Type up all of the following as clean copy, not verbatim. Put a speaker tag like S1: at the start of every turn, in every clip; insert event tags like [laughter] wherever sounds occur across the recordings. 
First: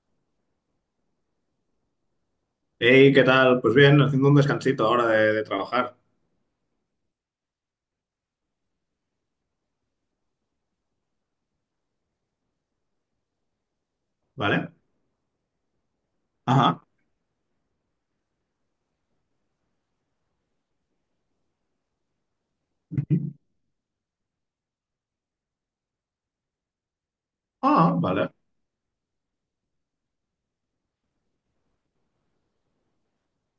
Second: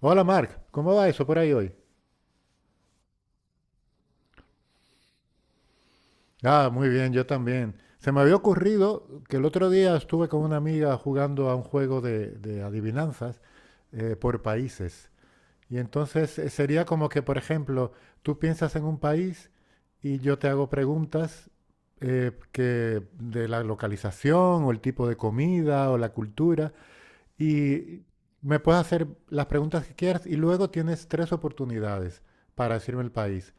S1: Hola Mark, ¿cómo va eso por ahí hoy?
S2: Hey, ¿qué tal? Pues bien, haciendo un descansito ahora de trabajar,
S1: Ah, muy bien, yo también. Se me había ocurrido que el otro día estuve con una amiga jugando a un juego de adivinanzas por
S2: ¿vale?
S1: países. Y entonces
S2: Ajá.
S1: sería como que, por ejemplo, tú piensas en un país y yo te hago preguntas, que de la localización o el tipo de comida o la cultura
S2: Ah,
S1: y
S2: vale,
S1: me puedes hacer las preguntas que quieras, y luego tienes tres oportunidades para decirme el país.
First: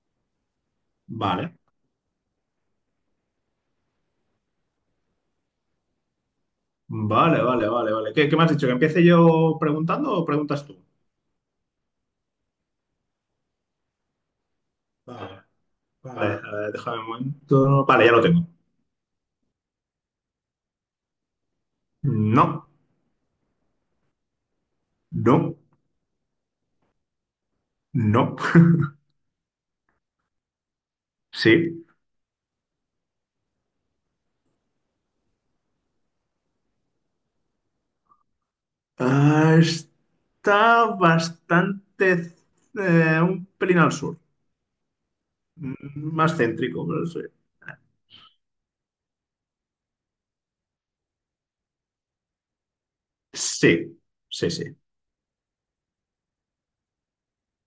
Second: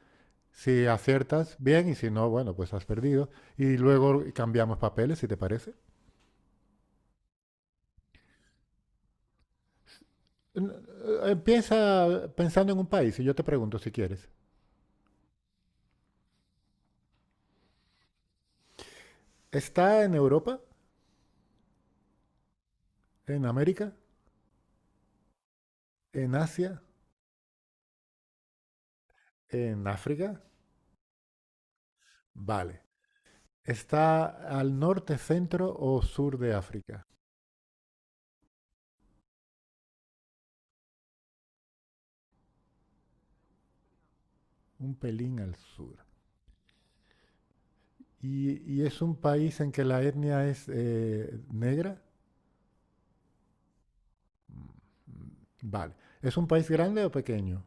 S1: Si aciertas,
S2: vale,
S1: bien, y si no, bueno, pues has perdido. Y luego cambiamos papeles, si te parece.
S2: vale, vale, vale, vale. ¿Qué me has dicho? ¿Que empiece yo preguntando o preguntas
S1: N-
S2: tú?
S1: Empieza pensando en un país y yo te pregunto si quieres.
S2: Vale, vale, a ver, déjame un momento. Vale, ya lo tengo.
S1: ¿Está en Europa?
S2: No,
S1: ¿En América?
S2: no,
S1: ¿En Asia?
S2: no. [laughs]
S1: ¿En África?
S2: Sí.
S1: Vale. ¿Está al norte, centro o sur de África?
S2: Ah, está bastante, un pelín al sur.
S1: Un pelín al sur.
S2: Más céntrico, pero sí.
S1: Y es un país en que la etnia es negra?
S2: Sí, sí, sí.
S1: Vale. ¿Es un país grande o pequeño?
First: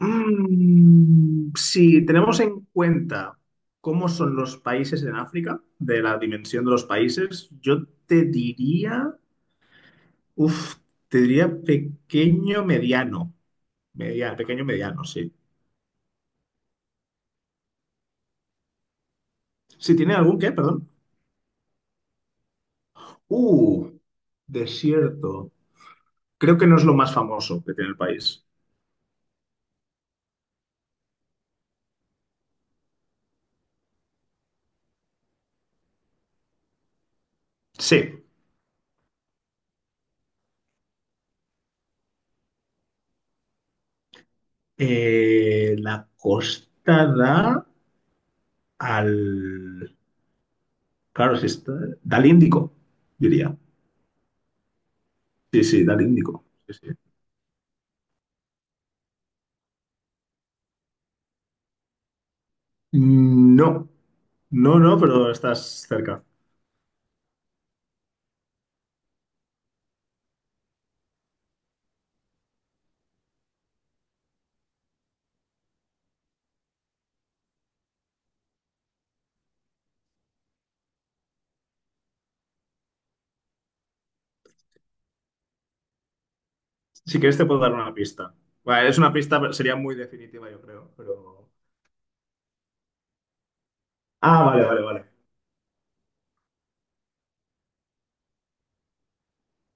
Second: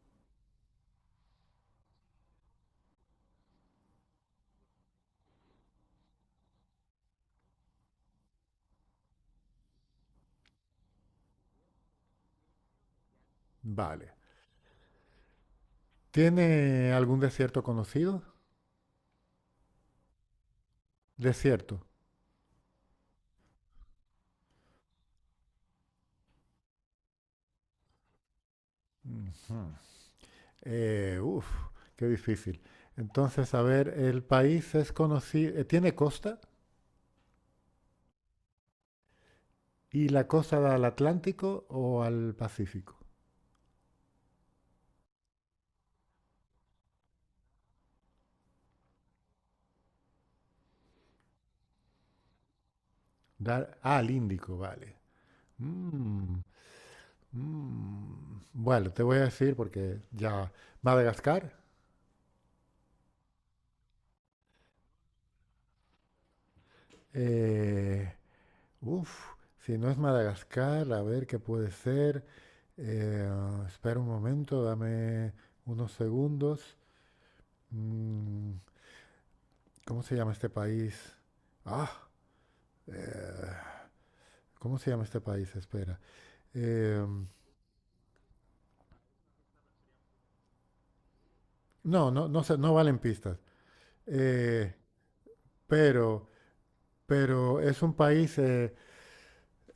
S2: Mm, si tenemos en cuenta cómo son los países en África, de la dimensión de los países, yo te diría, uff, te diría pequeño mediano.
S1: Vale.
S2: Media- pequeño mediano, sí.
S1: ¿Tiene algún desierto conocido?
S2: Si tiene algún qué, perdón.
S1: Desierto.
S2: Uh, desierto. Creo que no es lo más famoso que tiene el país.
S1: Ujú. Eh, uf, qué difícil. Entonces, a ver, ¿el país es conocido, tiene costa?
S2: Sí.
S1: ¿Y la costa da al Atlántico o al Pacífico?
S2: La costa da al. Claro, sí está. Da al Índico, diría.
S1: Da- ah, al Índico, vale.
S2: Sí, sí, del
S1: Mm,
S2: Índico. Sí, sí.
S1: mm. Bueno, te voy a decir porque ya, Madagascar.
S2: No, no, no, pero estás cerca.
S1: eh, si no es Madagascar, a ver qué puede ser. Eh, espera un momento, dame unos segundos. Mm, ¿Cómo se llama este país? Ah, eh, ¿Cómo se llama este país? Espera. Eh,
S2: Si quieres te puedo dar una pista. Bueno, es una pista, pero sería muy definitiva, yo creo, pero...
S1: no, no, no sé, no valen pistas.
S2: Ah, vale,
S1: Eh,
S2: vale, vale.
S1: pero, pero es un país.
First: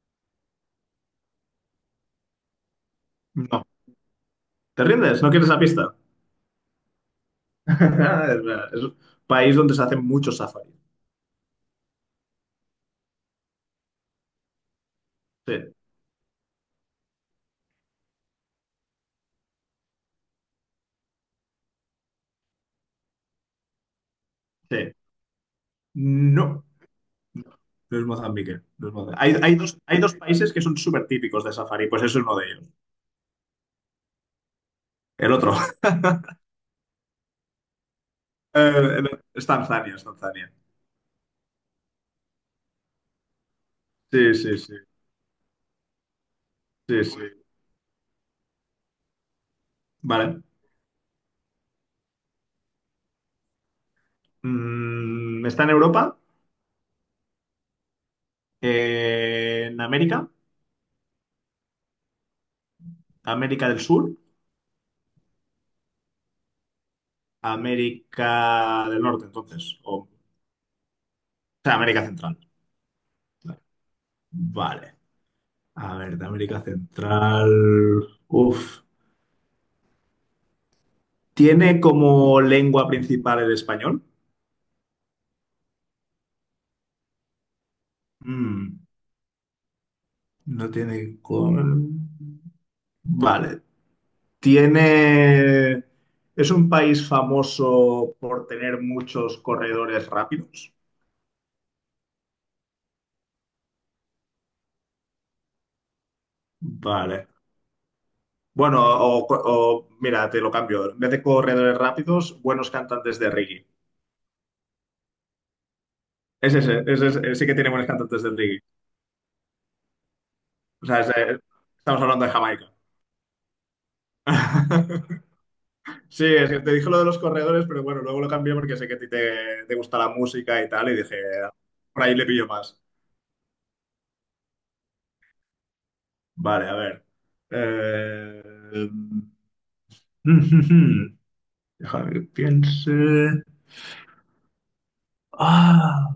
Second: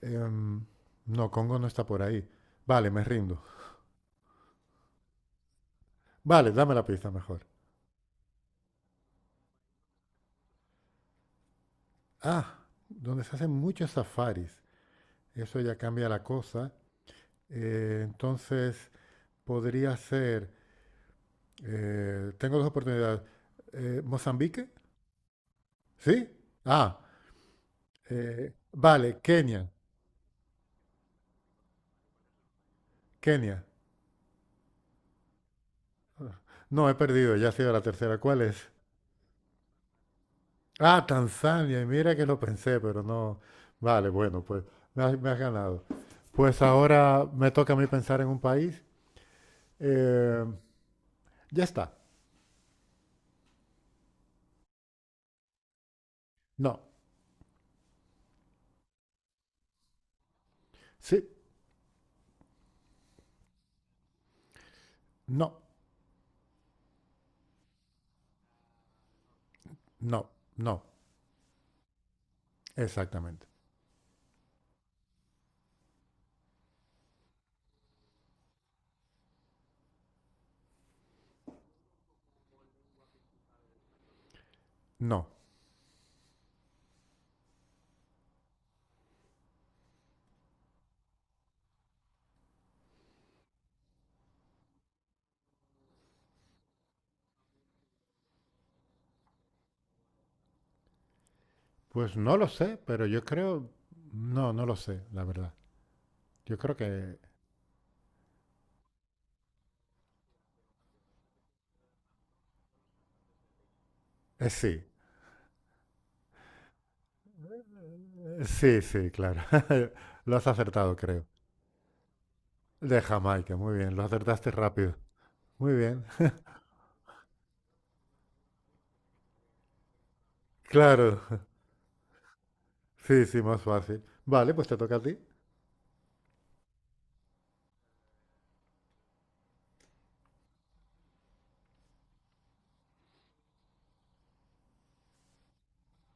S1: em, no, Congo no está por ahí. Vale, me rindo.
S2: No, ¿te rindes? ¿No quieres la pista?
S1: Vale, dame la pista mejor.
S2: [laughs] Es verdad, es un país donde se hacen muchos safaris.
S1: Ah, donde se hacen muchos safaris. Eso
S2: Sí,
S1: ya cambia la cosa. Entonces, podría ser. Tengo dos oportunidades. ¿Mozambique?
S2: sí.
S1: ¿Sí?
S2: No,
S1: Ah,
S2: no es Mozambique. No es Mozambique.
S1: Vale,
S2: Hay
S1: Kenia,
S2: dos, hay dos países que son súper típicos de safari, pues eso es uno de ellos.
S1: Kenia.
S2: El otro. [laughs]
S1: No, he perdido, ya ha sido la tercera. ¿Cuál es?
S2: Eh, es Tanzania, es Tanzania.
S1: Ah, Tanzania. Y mira que lo pensé, pero no. Vale,
S2: Sí,
S1: bueno,
S2: sí,
S1: pues
S2: sí,
S1: me has ganado. Pues
S2: sí, sí.
S1: ahora me toca a mí pensar en un país.
S2: Vale.
S1: Eh, ya está.
S2: Mm, está en Europa,
S1: No.
S2: en América,
S1: Sí.
S2: América del Sur,
S1: No.
S2: América del Norte, entonces, o
S1: No. No.
S2: sea, América Central.
S1: Exactamente.
S2: Vale, a ver, de América Central. Uf, ¿tiene como lengua principal el español?
S1: No.
S2: Mm, no tiene con... Vale, tiene... ¿Es un país famoso por tener muchos corredores rápidos?
S1: Pues no lo sé, pero yo creo... No, no lo sé, la verdad. Yo creo que...
S2: Vale. Bueno, o- mira, te lo cambio. En vez de corredores rápidos, buenos cantantes de reggae.
S1: sí.
S2: Es ese, sí que tiene buenos cantantes de reggae.
S1: Sí, sí, claro. [laughs] Lo has
S2: O
S1: acertado,
S2: sea, es,
S1: creo.
S2: estamos hablando de Jamaica.
S1: De Jamaica, muy bien, lo acertaste rápido. Muy
S2: [laughs]
S1: bien.
S2: Sí, es que te dije lo de los corredores, pero bueno, luego lo cambié porque sé que a ti te gusta la música y tal, y dije,
S1: Claro,
S2: por ahí le pillo más.
S1: [laughs] sí, sí, más fácil. Vale, pues te toca a ti.
S2: Vale, a ver. Eh, [laughs] Déjame que piense. Ah,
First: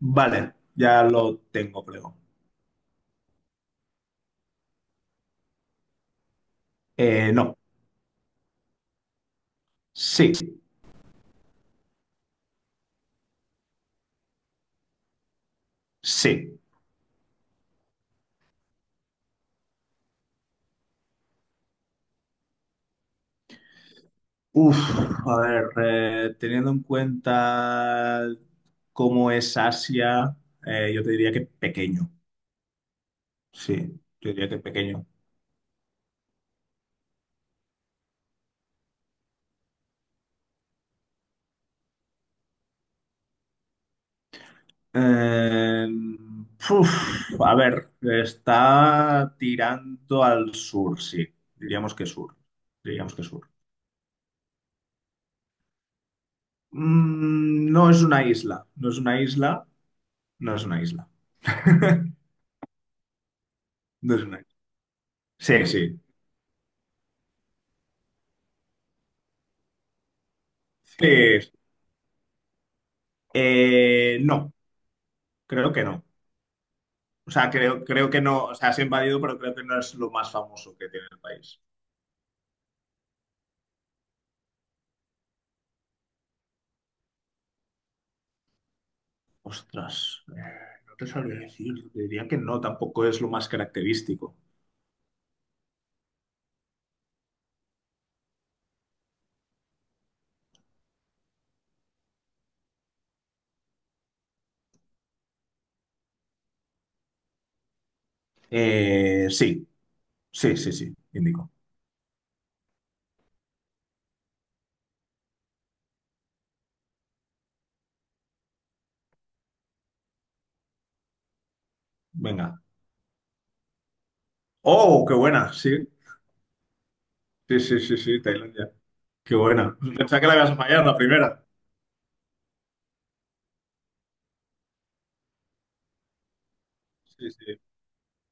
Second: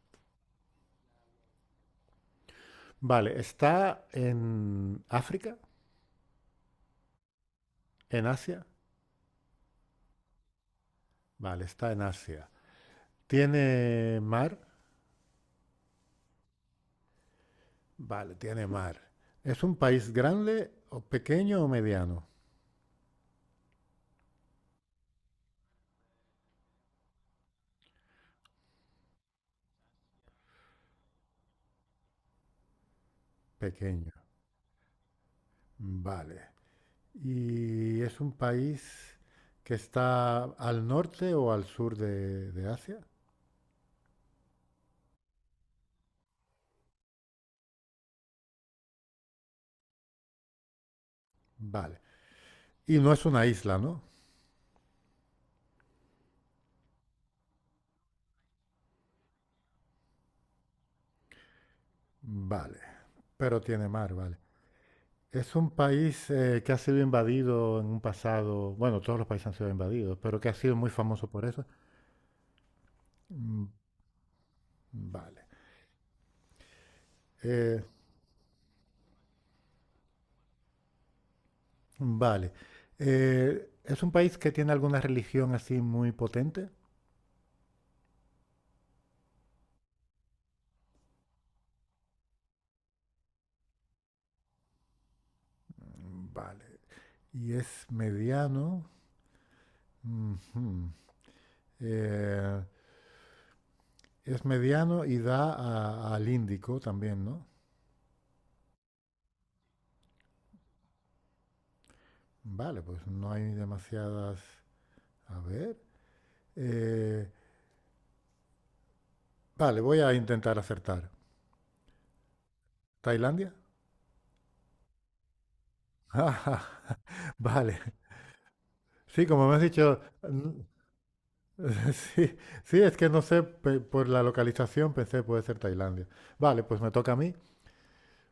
S2: vale, ya lo tengo, creo.
S1: Vale, ¿está en África?
S2: No,
S1: ¿En Asia?
S2: sí.
S1: Vale, está en Asia. ¿Tiene mar?
S2: Sí.
S1: Vale, tiene mar. ¿Es un país grande o pequeño o mediano?
S2: Uf, a ver, teniendo en cuenta cómo es Asia, yo te diría que pequeño. Sí,
S1: Pequeño.
S2: yo diría que pequeño.
S1: Vale. ¿Y es un país que está al norte o al sur de Asia?
S2: Eh, Uf, a ver, está tirando al sur, sí. Diríamos
S1: Vale.
S2: que sur.
S1: Y no
S2: Diríamos que
S1: es una
S2: sur.
S1: isla, ¿no?
S2: Mm, no es una isla. No es una isla. No es una isla.
S1: Vale. Pero tiene mar,
S2: No es
S1: vale.
S2: una isla.
S1: Es
S2: Sí,
S1: un
S2: sí.
S1: país, que ha sido invadido en un pasado, bueno, todos los países han sido invadidos, pero que ha sido muy famoso por
S2: Sí.
S1: eso. Mm,
S2: No,
S1: vale.
S2: creo que no. O sea,
S1: Eh,
S2: creo que no, o sea, es invadido, pero creo que no es lo más famoso que tiene el país.
S1: vale. ¿Es un país que tiene alguna religión así muy potente?
S2: Ostras, no te sabría decir, te diría que no, tampoco es lo más característico.
S1: Mm, vale. Y es mediano. Ujú. Eh, es mediano y da al Índico también, ¿no?
S2: Sí, sí, sí, sí, indico.
S1: Vale, pues no hay demasiadas... A ver. Eh, vale, voy a intentar acertar.
S2: Venga.
S1: ¿Tailandia?
S2: Oh, qué buena, sí,
S1: Ah, [laughs]
S2: sí,
S1: vale.
S2: sí, sí, sí, Tailandia.
S1: Sí,
S2: Qué
S1: como me has
S2: buena.
S1: dicho,
S2: Pensaba que la
S1: mm,
S2: ibas a fallar la primera.
S1: [laughs] sí, sí, es que no sé, por la localización pensé puede ser Tailandia. Vale, pues me toca a
S2: Sí,
S1: mí.
S2: sí.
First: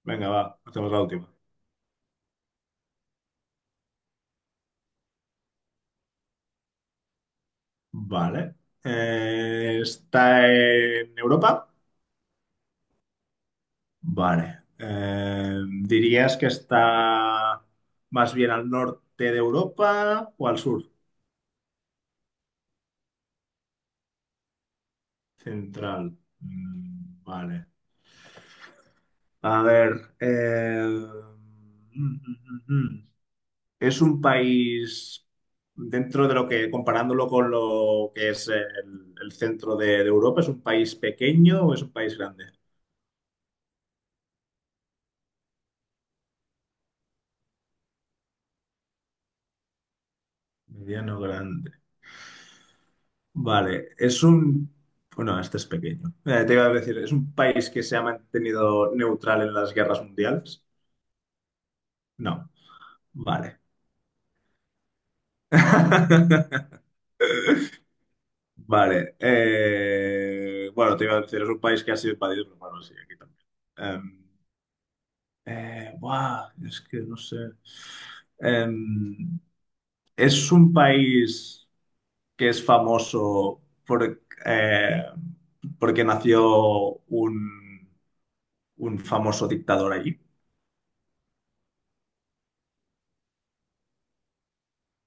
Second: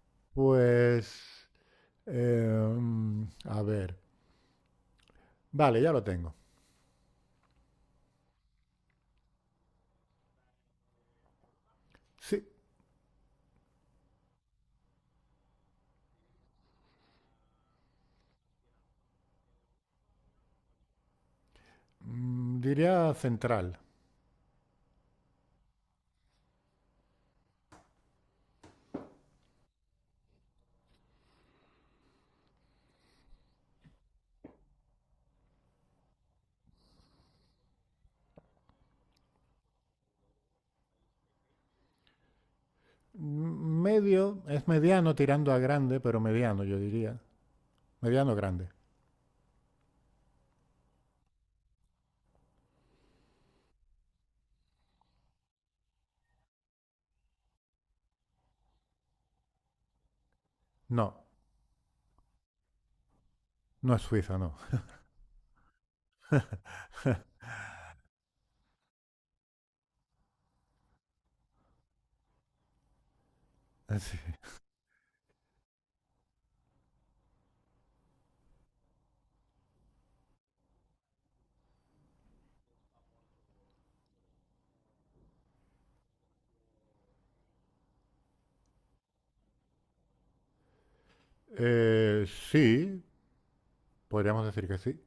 S2: Venga, va, hacemos la última.
S1: Pues, eh, a ver, vale, ya lo tengo.
S2: Vale. ¿Está en Europa?
S1: Sí,
S2: Vale. ¿Dirías que está más bien al norte de Europa o al sur?
S1: diría central.
S2: Central. Mm, vale. A ver. Mm, mm, mm, mm. Es un país dentro de lo que, comparándolo con lo que es el centro de Europa, ¿es un país pequeño o es un país grande?
S1: Mm, medio, es mediano tirando a grande, pero mediano yo diría. Mediano grande.
S2: Mediano grande. Vale, es un... Bueno, este es pequeño. Te iba a decir, ¿es un país que se ha mantenido neutral en las guerras mundiales?
S1: No,
S2: No. Vale.
S1: no es Suiza, no.
S2: [laughs] Vale. Bueno, te iba a decir, es un país que ha sido invadido, pero bueno, sí, aquí también.
S1: [laughs] Sí,
S2: Em, buah, es que no sé. Em, es un país que es famoso por, eh, porque nació un, un famoso dictador allí.
S1: Sí, podríamos decir que sí.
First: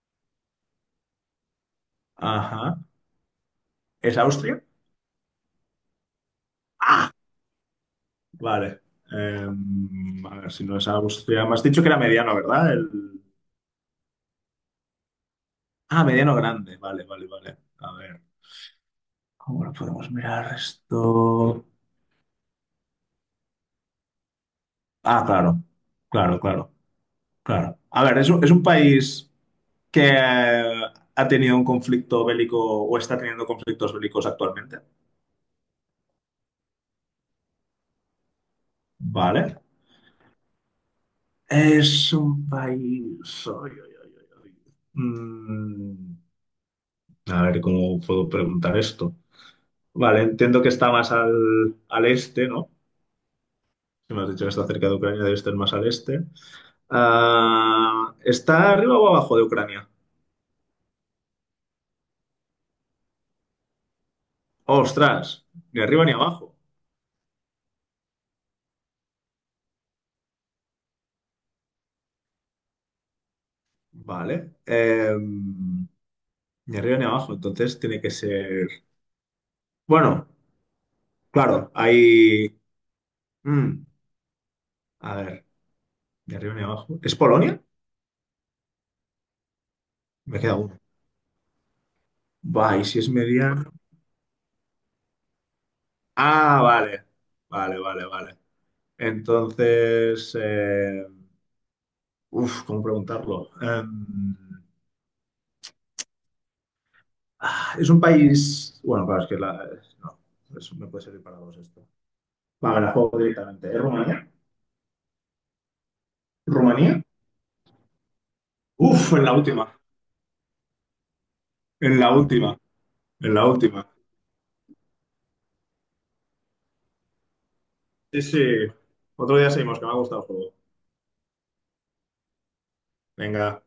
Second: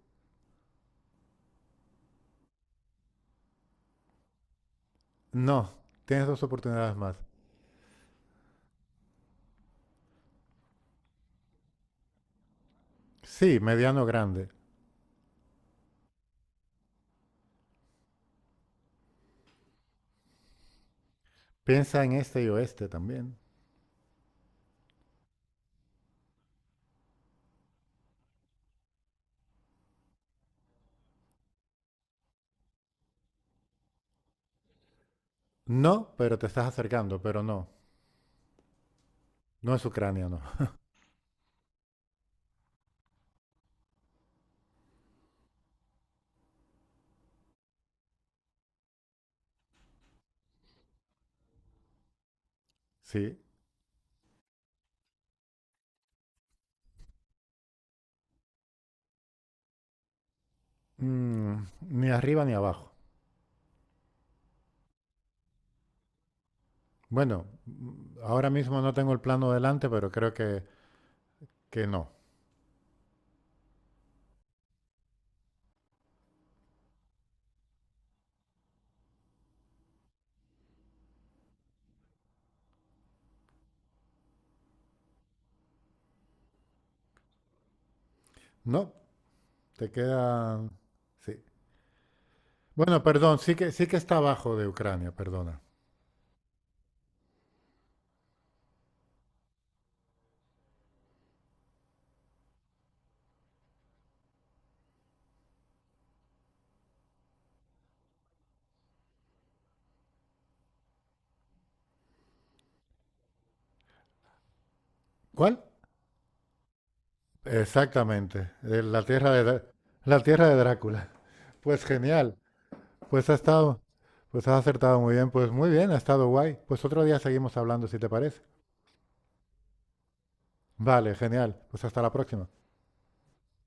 S2: Ajá. ¿Es Austria?
S1: No, tienes dos oportunidades
S2: ¡Ah!
S1: más.
S2: Vale. Em, a ver, si no es Austria. Me has dicho que era mediano, ¿verdad? El...
S1: Sí, mediano grande.
S2: Ah, mediano grande. Vale, vale, vale. A ver. ¿Cómo lo podemos mirar esto?
S1: Piensa en este y oeste también.
S2: Ah, claro. Claro, claro, claro. A ver, es un país que ha tenido un conflicto bélico o está teniendo conflictos bélicos actualmente.
S1: No, pero te estás acercando, pero no.
S2: Vale.
S1: No es Ucrania, no.
S2: Es un país. Ay, ay, ay, ay, ay. Mm, a ver, ¿cómo puedo preguntar esto? Vale, entiendo que está más al este, ¿no?
S1: Sí.
S2: Si me has dicho que está cerca de Ucrania, debe estar más al este. Ah, ¿está arriba o abajo de Ucrania?
S1: Mm, ni arriba ni abajo.
S2: ¡Ostras! Ni arriba ni abajo.
S1: Bueno, ahora mismo no tengo el plano delante, pero creo que no.
S2: Vale. Em, ni arriba ni abajo, entonces tiene que ser... Bueno, claro, hay... mm, a ver, ni arriba ni abajo. ¿Es Polonia?
S1: No, te
S2: Me queda
S1: queda.
S2: uno.
S1: Sí.
S2: Va, y si
S1: Bueno,
S2: es
S1: perdón,
S2: mediano...
S1: sí que está abajo de Ucrania, perdona.
S2: Ah, vale. Vale, vale, vale. Entonces... em, Uf, ¿cómo preguntarlo? Em, ah, es un país. Bueno, claro, es que la. No, eso me puede servir para dos esto. Vale, la juego directamente. ¿Es Rumanía?
S1: ¿Cuál?
S2: ¿Rumanía?
S1: Exactamente, la
S2: Uf, en
S1: tierra
S2: la
S1: de,
S2: última.
S1: la tierra de Drácula. Pues
S2: En la
S1: genial.
S2: última.
S1: Pues
S2: En
S1: ha
S2: la
S1: estado,
S2: última.
S1: pues has acertado muy bien, pues muy bien, ha estado guay. Pues otro día seguimos hablando, si te
S2: Sí, sí.
S1: parece.
S2: Otro día seguimos, que me ha gustado el juego.
S1: Vale, genial. Pues hasta la próxima.
S2: Venga.